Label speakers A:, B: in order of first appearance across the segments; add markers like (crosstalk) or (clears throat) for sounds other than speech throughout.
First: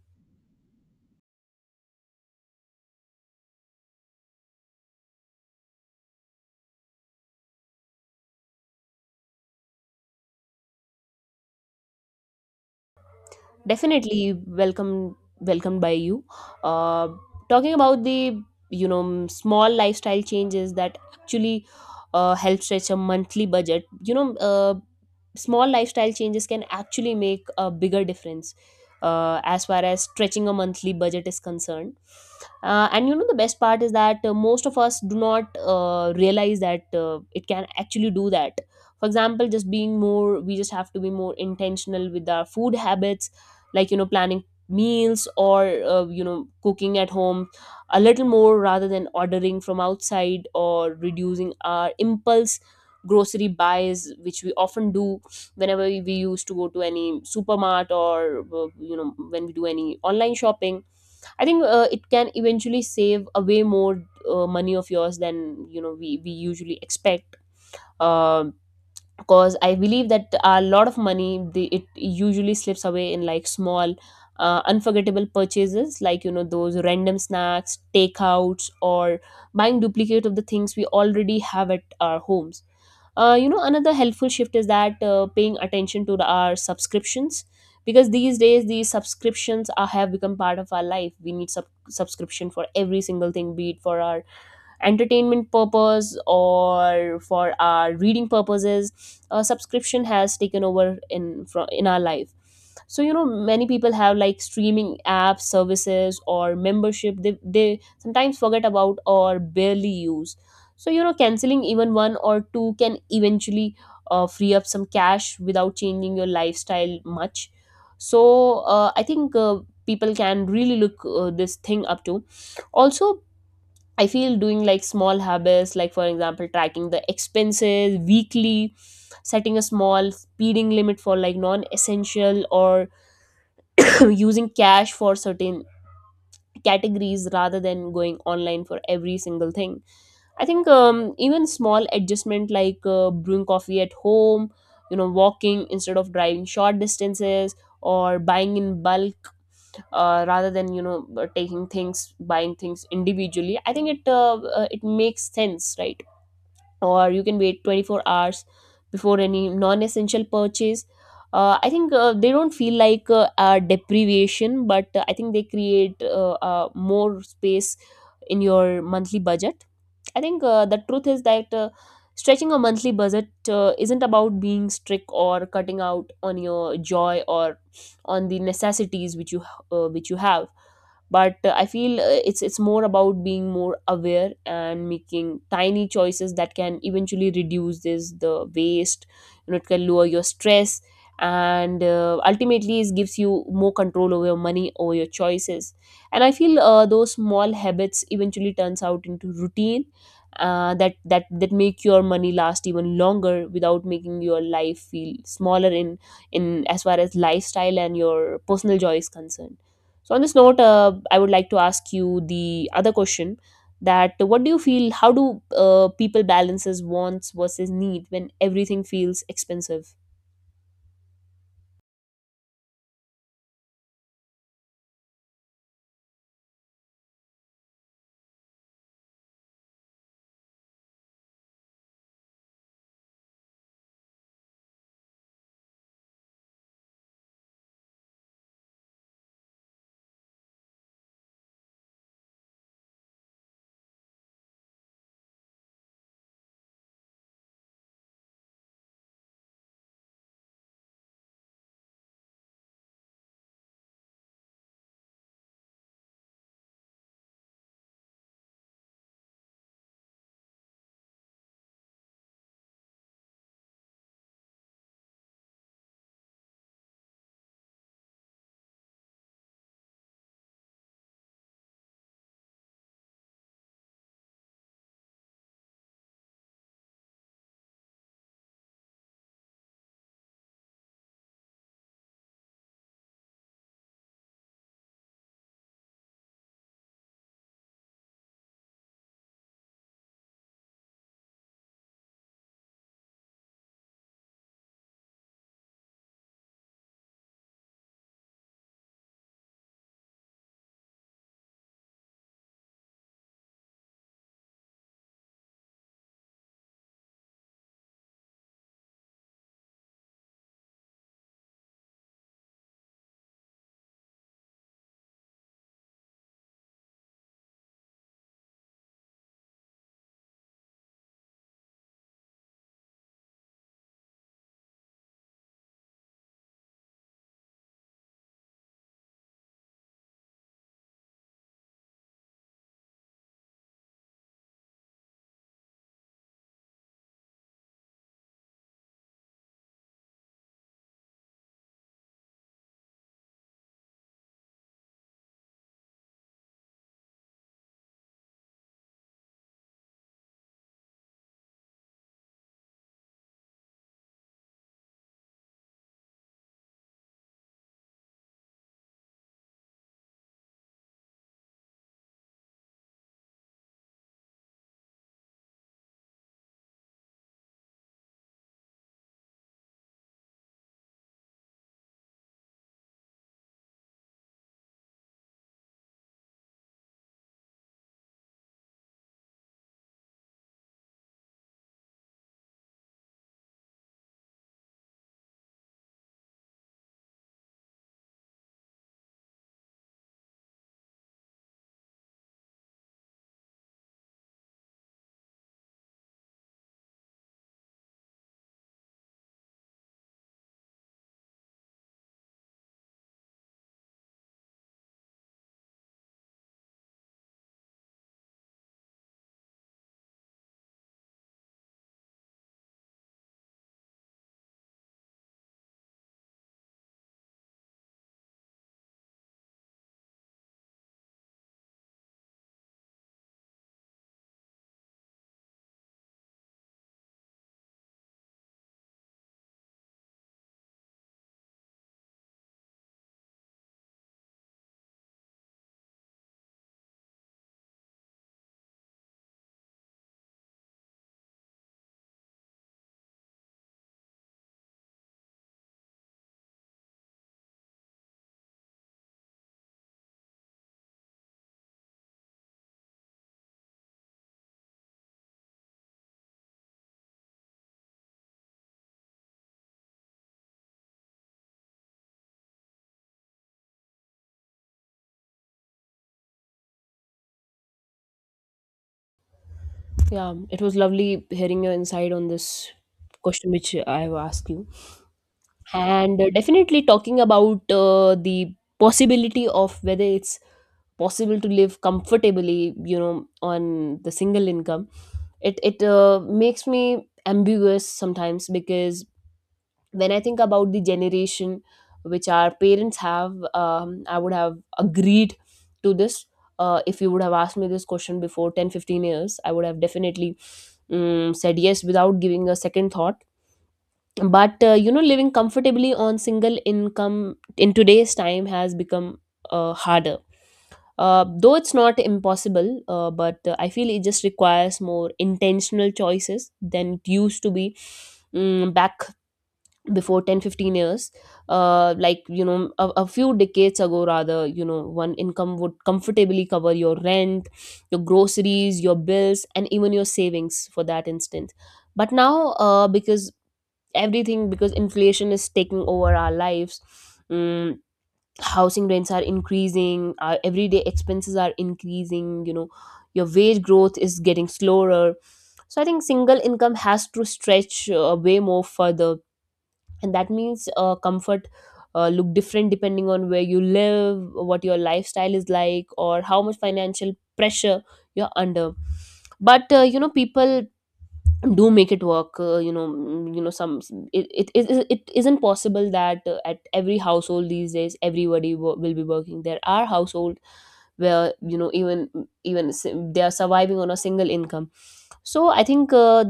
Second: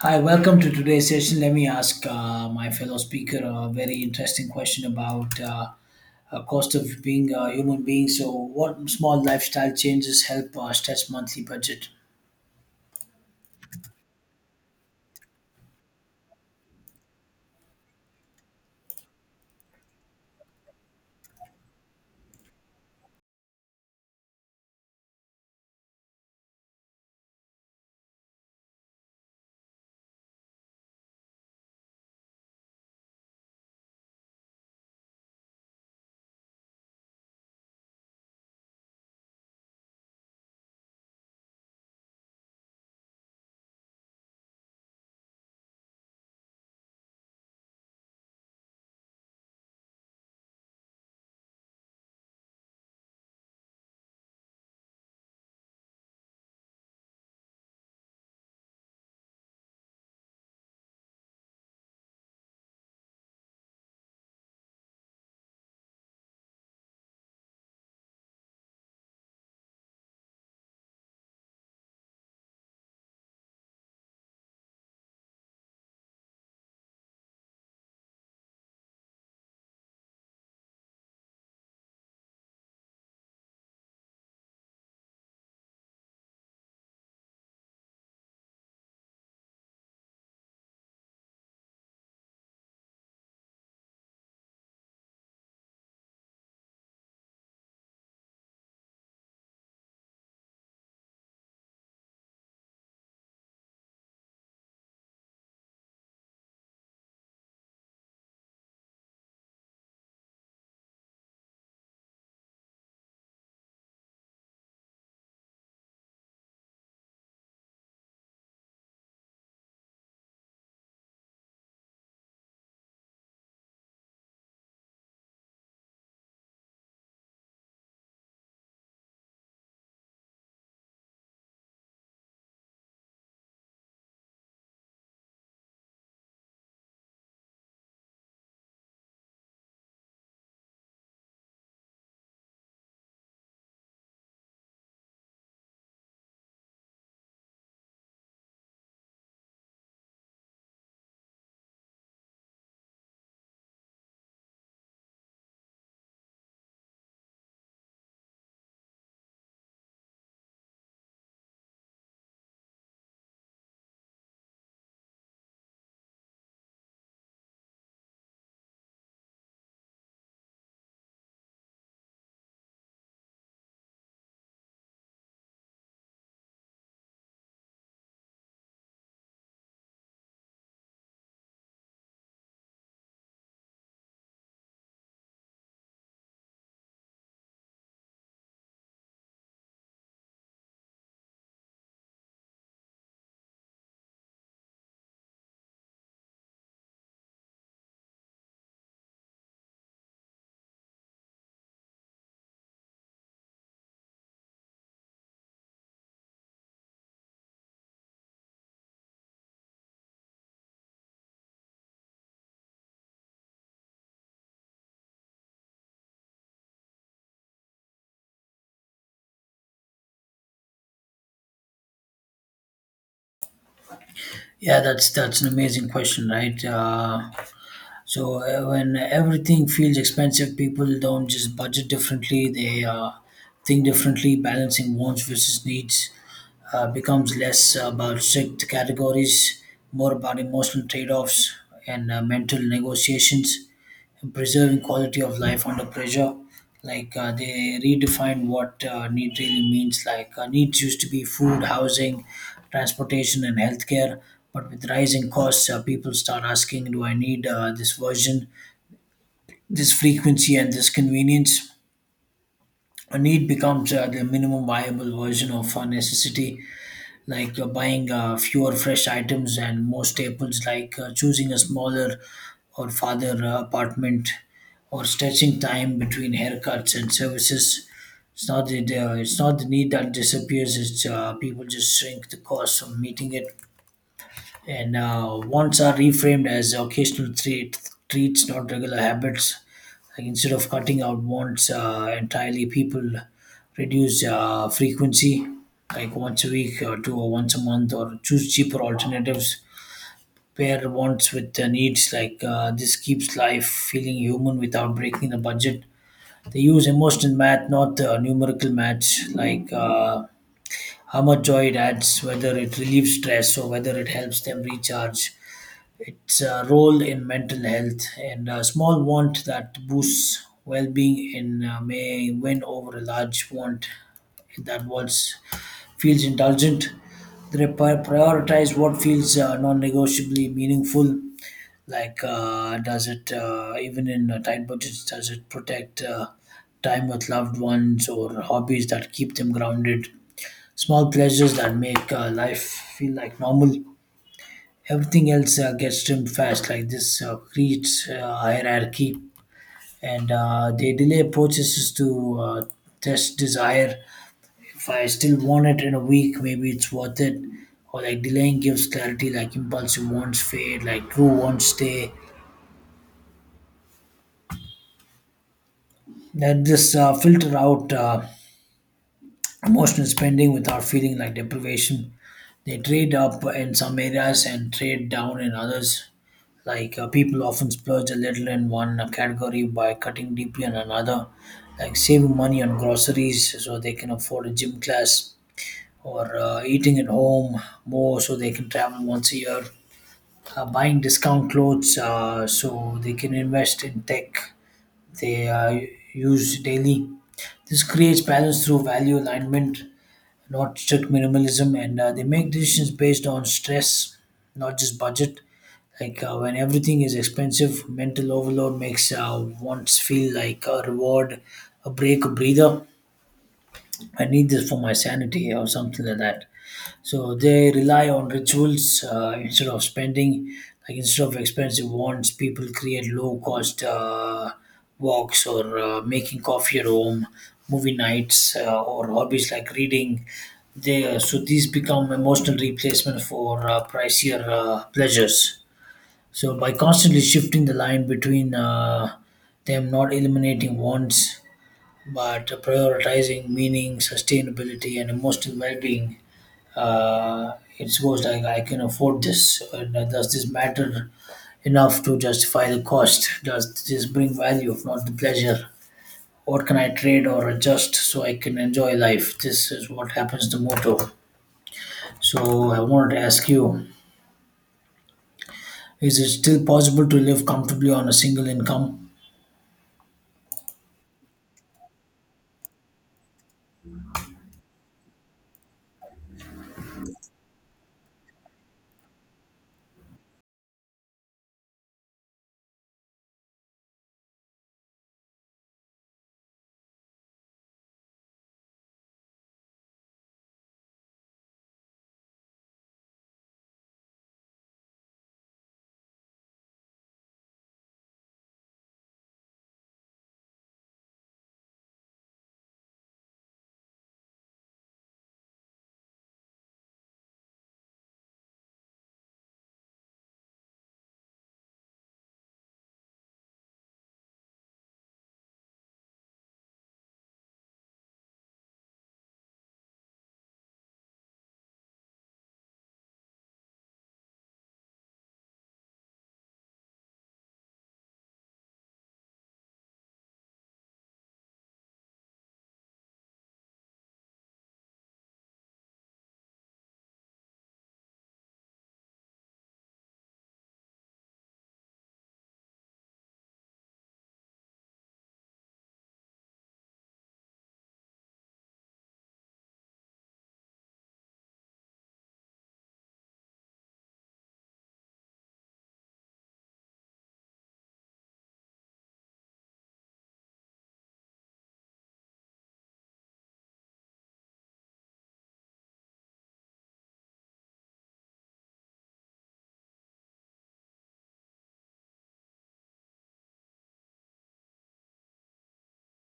A: Hi, welcome to today's session. Let me ask my fellow speaker a very interesting question about cost of being a human being. So, what small lifestyle changes help stretch monthly budget?
B: Definitely, welcomed by you. uh, Talking about the small lifestyle changes that actually help stretch a monthly budget. Small lifestyle changes can actually make a bigger difference as far as stretching a monthly budget is concerned. And you know, the best part is that most of us do not realize that it can actually do that. For example, just being more we just have to be more intentional with our food habits, like, you know, planning meals, or you know, cooking at home a little more rather than ordering from outside, or reducing our impulse grocery buys, which we often do whenever we used to go to any supermart, or when we do any online shopping. I think it can eventually save a way more money of yours than, you know, we usually expect. Um because I believe that a lot of money, it usually slips away in like small, unforgettable purchases, like, you know, those random snacks, takeouts, or buying duplicate of the things we already have at our homes. You know, another helpful shift is that paying attention to our subscriptions, because these days these subscriptions have become part of our life. We need subscription for every single thing, be it for our entertainment purpose or for our reading purposes. A subscription has taken over in our life. So, you know, many people have like streaming apps, services, or membership they sometimes forget about or barely use. So, you know, canceling even one or two can eventually free up some cash without changing your lifestyle much. So I think people can really look this thing up to, also. I feel doing like small habits, like, for example, tracking the expenses weekly, setting a small spending limit for like non essential, or (coughs) (clears throat) using cash for certain categories rather than going online for every single thing. I think, even small adjustment like brewing coffee at home, you know, walking instead of driving short distances, or buying in bulk rather than, you know, buying things individually. I think it makes sense, right? Or you can wait 24 hours before any non-essential purchase. I think they don't feel like a deprivation, but I think they create more space in your monthly budget. I think the truth is that stretching a monthly budget isn't about being strict or cutting out on your joy, or on the necessities which you have. But I feel it's more about being more aware and making tiny choices that can eventually reduce this the waste. You know, it can lower your stress, and ultimately it gives you more control over your money, over your choices. And I feel those small habits eventually turns out into routine that make your money last even longer without making your life feel smaller in as far as lifestyle and your personal joy is concerned. So, on this note, I would like to ask you the other question: that what do you feel, how do people balances wants versus need when everything feels expensive?
A: Yeah, that's an amazing question, right? So when everything feels expensive, people don't just budget differently; they think differently. Balancing wants versus needs becomes less about strict categories, more about emotional trade-offs and mental negotiations preserving quality of life under pressure. Like they redefine what need really means. Like needs used to be food, housing, transportation, and healthcare. But with rising costs, people start asking, "Do I need this version, this frequency, and this convenience?" A need becomes the minimum viable version of a necessity like buying fewer fresh items and more staples, like choosing a smaller or farther apartment, or stretching time between haircuts and services. It's not the need that disappears. It's People just shrink the cost of meeting it, and wants are reframed as occasional treats, not regular habits. Like instead of cutting out wants entirely, people reduce frequency, like once a week or two or once a month, or choose cheaper alternatives. Pair wants with needs. Like this keeps life feeling human without breaking the budget. They use emotional math, not numerical maths. Like how much joy it adds, whether it relieves stress or whether it helps them recharge its role in mental health, and a small want that boosts well-being in may win over a large want that wants feels indulgent. They prioritize what feels non-negotiably meaningful. Like, does it even in tight budgets? Does it protect time with loved ones or hobbies that keep them grounded? Small pleasures that make life feel like normal, everything else gets trimmed fast. Like this creates hierarchy, and they delay processes to test desire. If I still want it in a week, maybe it's worth it. Or like, delaying gives clarity, like impulsive wants fade, like true wants stay. That this uh, filter out emotional spending without feeling like deprivation. They trade up in some areas and trade down in others. Like people often splurge a little in one category by cutting deeply on another, like saving money on groceries so they can afford a gym class, or eating at home more so they can travel once a year, buying discount clothes so they can invest in tech they use daily. This creates balance through value alignment, not strict minimalism, and they make decisions based on stress, not just budget. Like when everything is expensive, mental overload makes wants feel like a reward, a break, a breather. I need this for my sanity or something like that. So they rely on rituals instead of spending, like instead of expensive wants, people create low cost walks, or making coffee at home, movie nights, or hobbies like reading. So these become emotional replacement for pricier pleasures. So by constantly shifting the line between them, not eliminating wants, but prioritizing meaning, sustainability, and emotional well-being, uh, it goes like, I can afford this. And does this matter enough to justify the cost? Does this bring value, if not the pleasure? What can I trade or adjust so I can enjoy life? This is what happens to motto. So I wanted to ask you: is it still possible to live comfortably on a single income?
B: Yeah, it was lovely hearing your insight on this question which I have asked you. And definitely talking about the possibility of whether it's possible to live comfortably, you know, on the single income, it makes me ambiguous sometimes, because when I think about the generation which our parents have, um, I would have agreed to this. If you would have asked me this question before 10-15 years, I would have definitely said yes without giving a second thought. But you know, living comfortably on single income in today's time has become harder. Though it's not impossible, but I feel it just requires more intentional choices than it used to be, back before 10-15 years. Like, you know, a few decades ago, rather, you know, one income would comfortably cover your rent, your groceries, your bills, and even your savings, for that instance. But now, because because inflation is taking over our lives. mm Housing rents are increasing, our everyday expenses are increasing, you know, your wage growth is getting slower. So I think single income has to stretch way more further, and that means comfort look different depending on where you live, what your lifestyle is like, or how much financial pressure you're under. But you know, people do make it work. You know, you know, it isn't possible that at every household these days everybody will be working. There are household where, you know, even even s- they are surviving on a single income. So I think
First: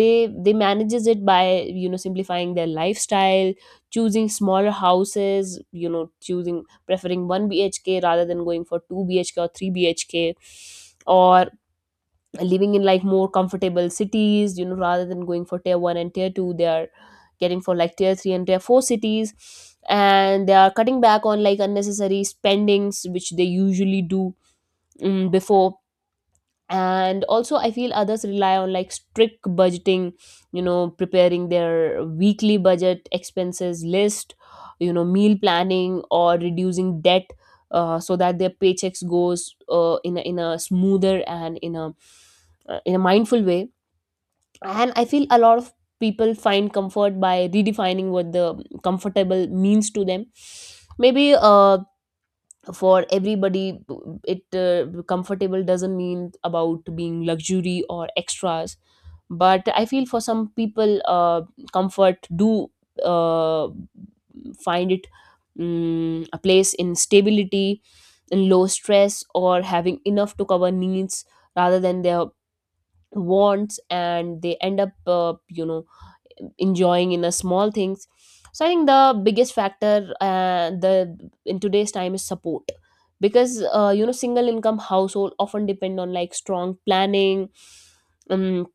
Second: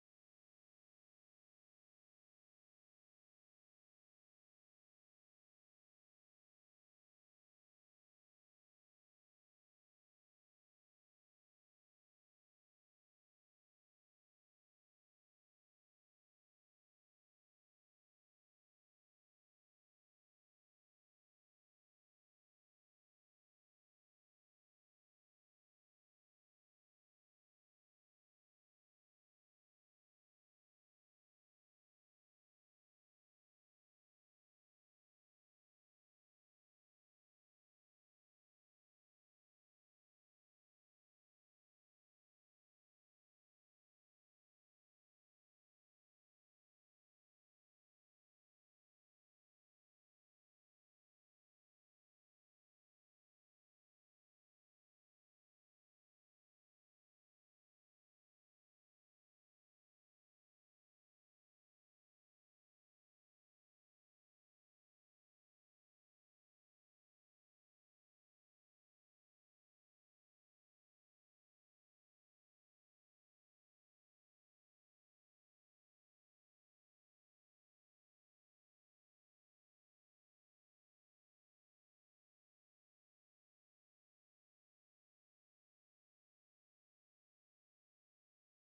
B: they manages it by, you know, simplifying their lifestyle, choosing smaller houses, you know, choosing preferring 1 bhk rather than going for 2 bhk or 3 bhk, or living in like more comfortable cities, you know, rather than going for tier 1 and tier 2, they are getting for like tier 3 and tier 4 cities. And they are cutting back on like unnecessary spendings which they usually do before. And also, I feel others rely on like strict budgeting, you know, preparing their weekly budget expenses list, you know, meal planning, or reducing debt, so that their paychecks goes in a smoother and in a mindful way. And I feel a lot of people find comfort by redefining what the comfortable means to them. Maybe for everybody it comfortable doesn't mean about being luxury or extras, but I feel for some people comfort do uh, find it a place in stability, in low stress, or having enough to cover needs rather than their wants. And they end up you know, enjoying in a small things. So I think the biggest factor, the, in today's time, is support, because you know, single income household often depend on like strong planning, um,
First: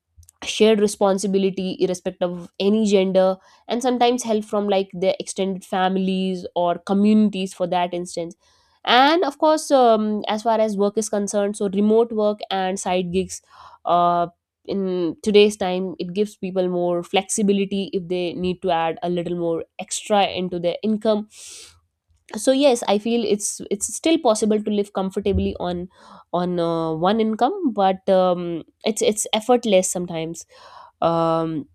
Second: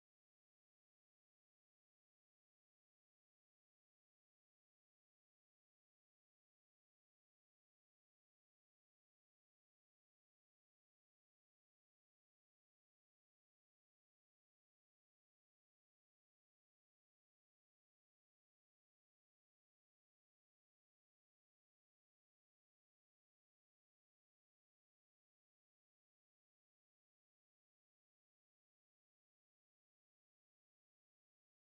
B: shared responsibility irrespective of any gender, and sometimes help from like their extended families or communities, for that instance. And of course, as far as work is concerned, so remote work and side gigs uh, in today's time, it gives people more flexibility if they need to add a little more extra into their income. So yes, I feel it's still possible to live comfortably on one income, but it's effortless sometimes. um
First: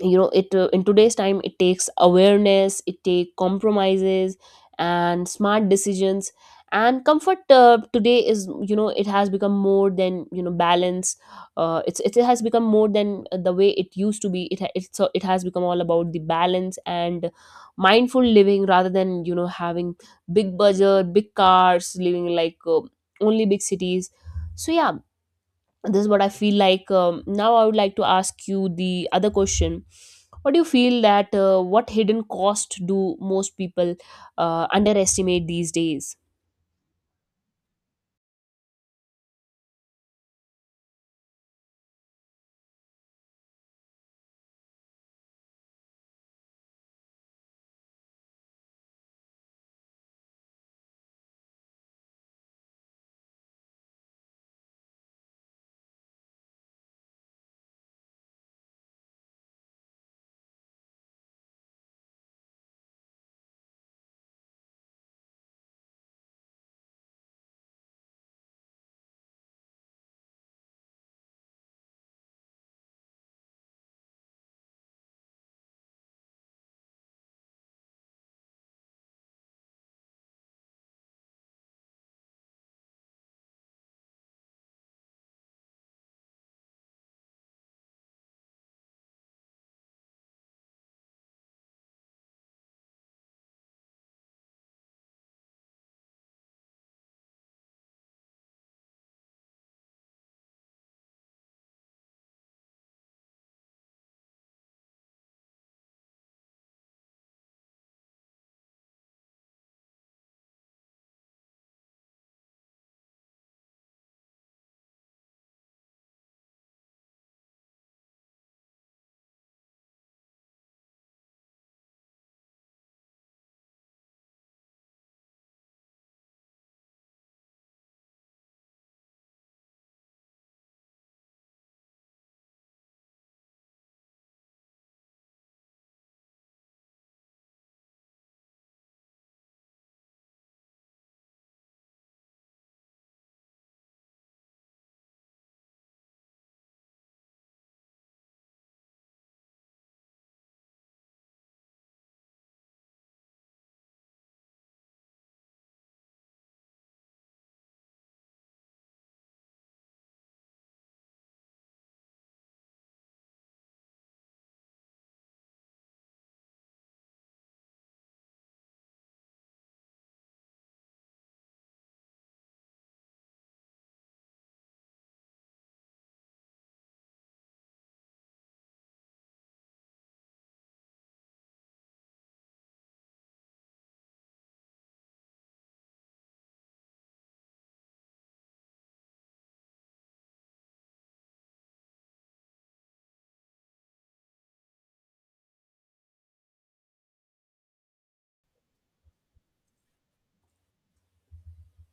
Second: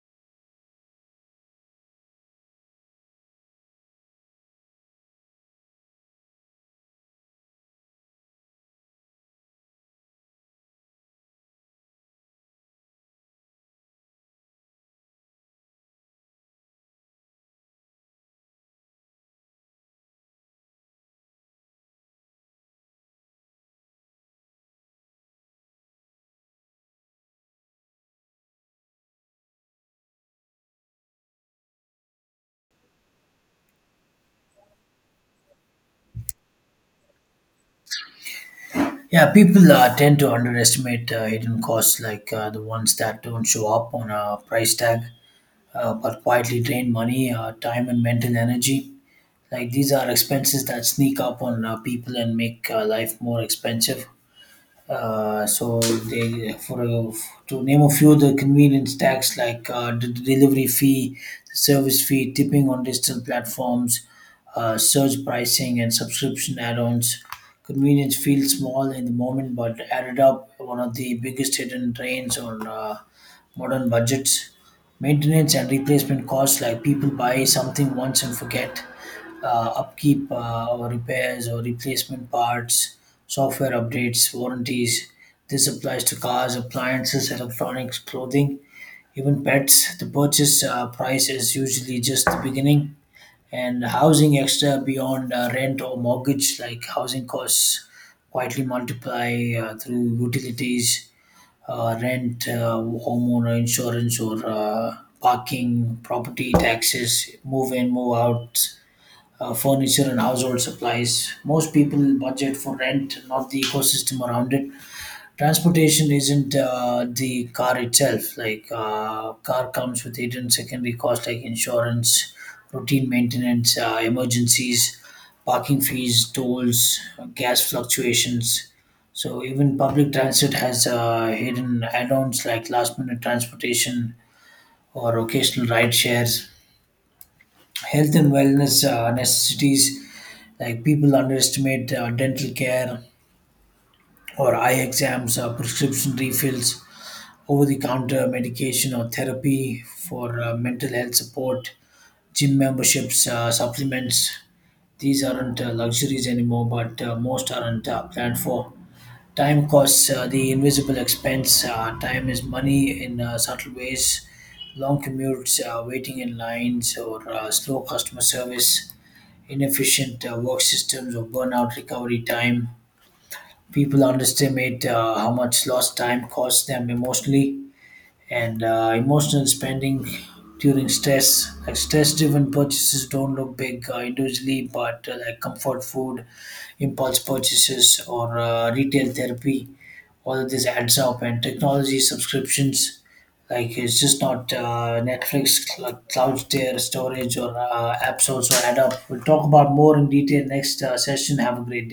B: you know, it, in today's time, it takes awareness, it takes compromises, and smart decisions. And comfort today is, you know, it has become more than, you know, balance. It's, it has become more than the way it used to be. It's, so it has become all about the balance and mindful living, rather than, you know, having big budget, big cars, living like only big cities. So yeah, this is what I feel like. Now I would like to ask you the other question: what do you feel that what hidden cost do most people underestimate these days?
A: Yeah, people tend to underestimate hidden costs, like the ones that don't show up on a price tag, but quietly drain money, time, and mental energy. Like these are expenses that sneak up on people and make life more expensive. So they, for a, to name a few, the convenience tax, like the delivery fee, the service fee, tipping on digital platforms, surge pricing, and subscription add-ons. Convenience feels small in the moment, but added up, one of the biggest hidden drains on modern budgets. Maintenance and replacement costs, like people buy something once and forget upkeep, or repairs or replacement parts, software updates, warranties. This applies to cars, appliances, electronics, clothing, even pets. The purchase price is usually just the beginning, and housing extra beyond rent or mortgage, like housing costs, quietly multiply through utilities, rent, homeowner insurance, or parking, property taxes, move in, move out, furniture and household supplies. Most people budget for rent, not the ecosystem around it. Transportation isn't the car itself. Like car comes with hidden secondary costs like insurance, routine maintenance, emergencies, parking fees, tolls, gas fluctuations. So even public transit has hidden add-ons, like last-minute transportation or occasional ride shares. Health and wellness necessities, like people underestimate dental care or eye exams, prescription refills, over-the-counter medication, or therapy for mental health support, gym memberships, supplements. These aren't luxuries anymore, but most aren't planned for. Time costs, the invisible expense, time is money in subtle ways. Long commutes, waiting in lines, or slow customer service, inefficient work systems, or burnout recovery time. People underestimate how much lost time costs them emotionally, and emotional spending during stress, like stress driven purchases don't look big individually, but like comfort food, impulse purchases, or retail therapy, all of this adds up. And technology subscriptions, like it's just not Netflix, cloud tier storage or apps, also add up. We'll talk about more in detail next session. Have a great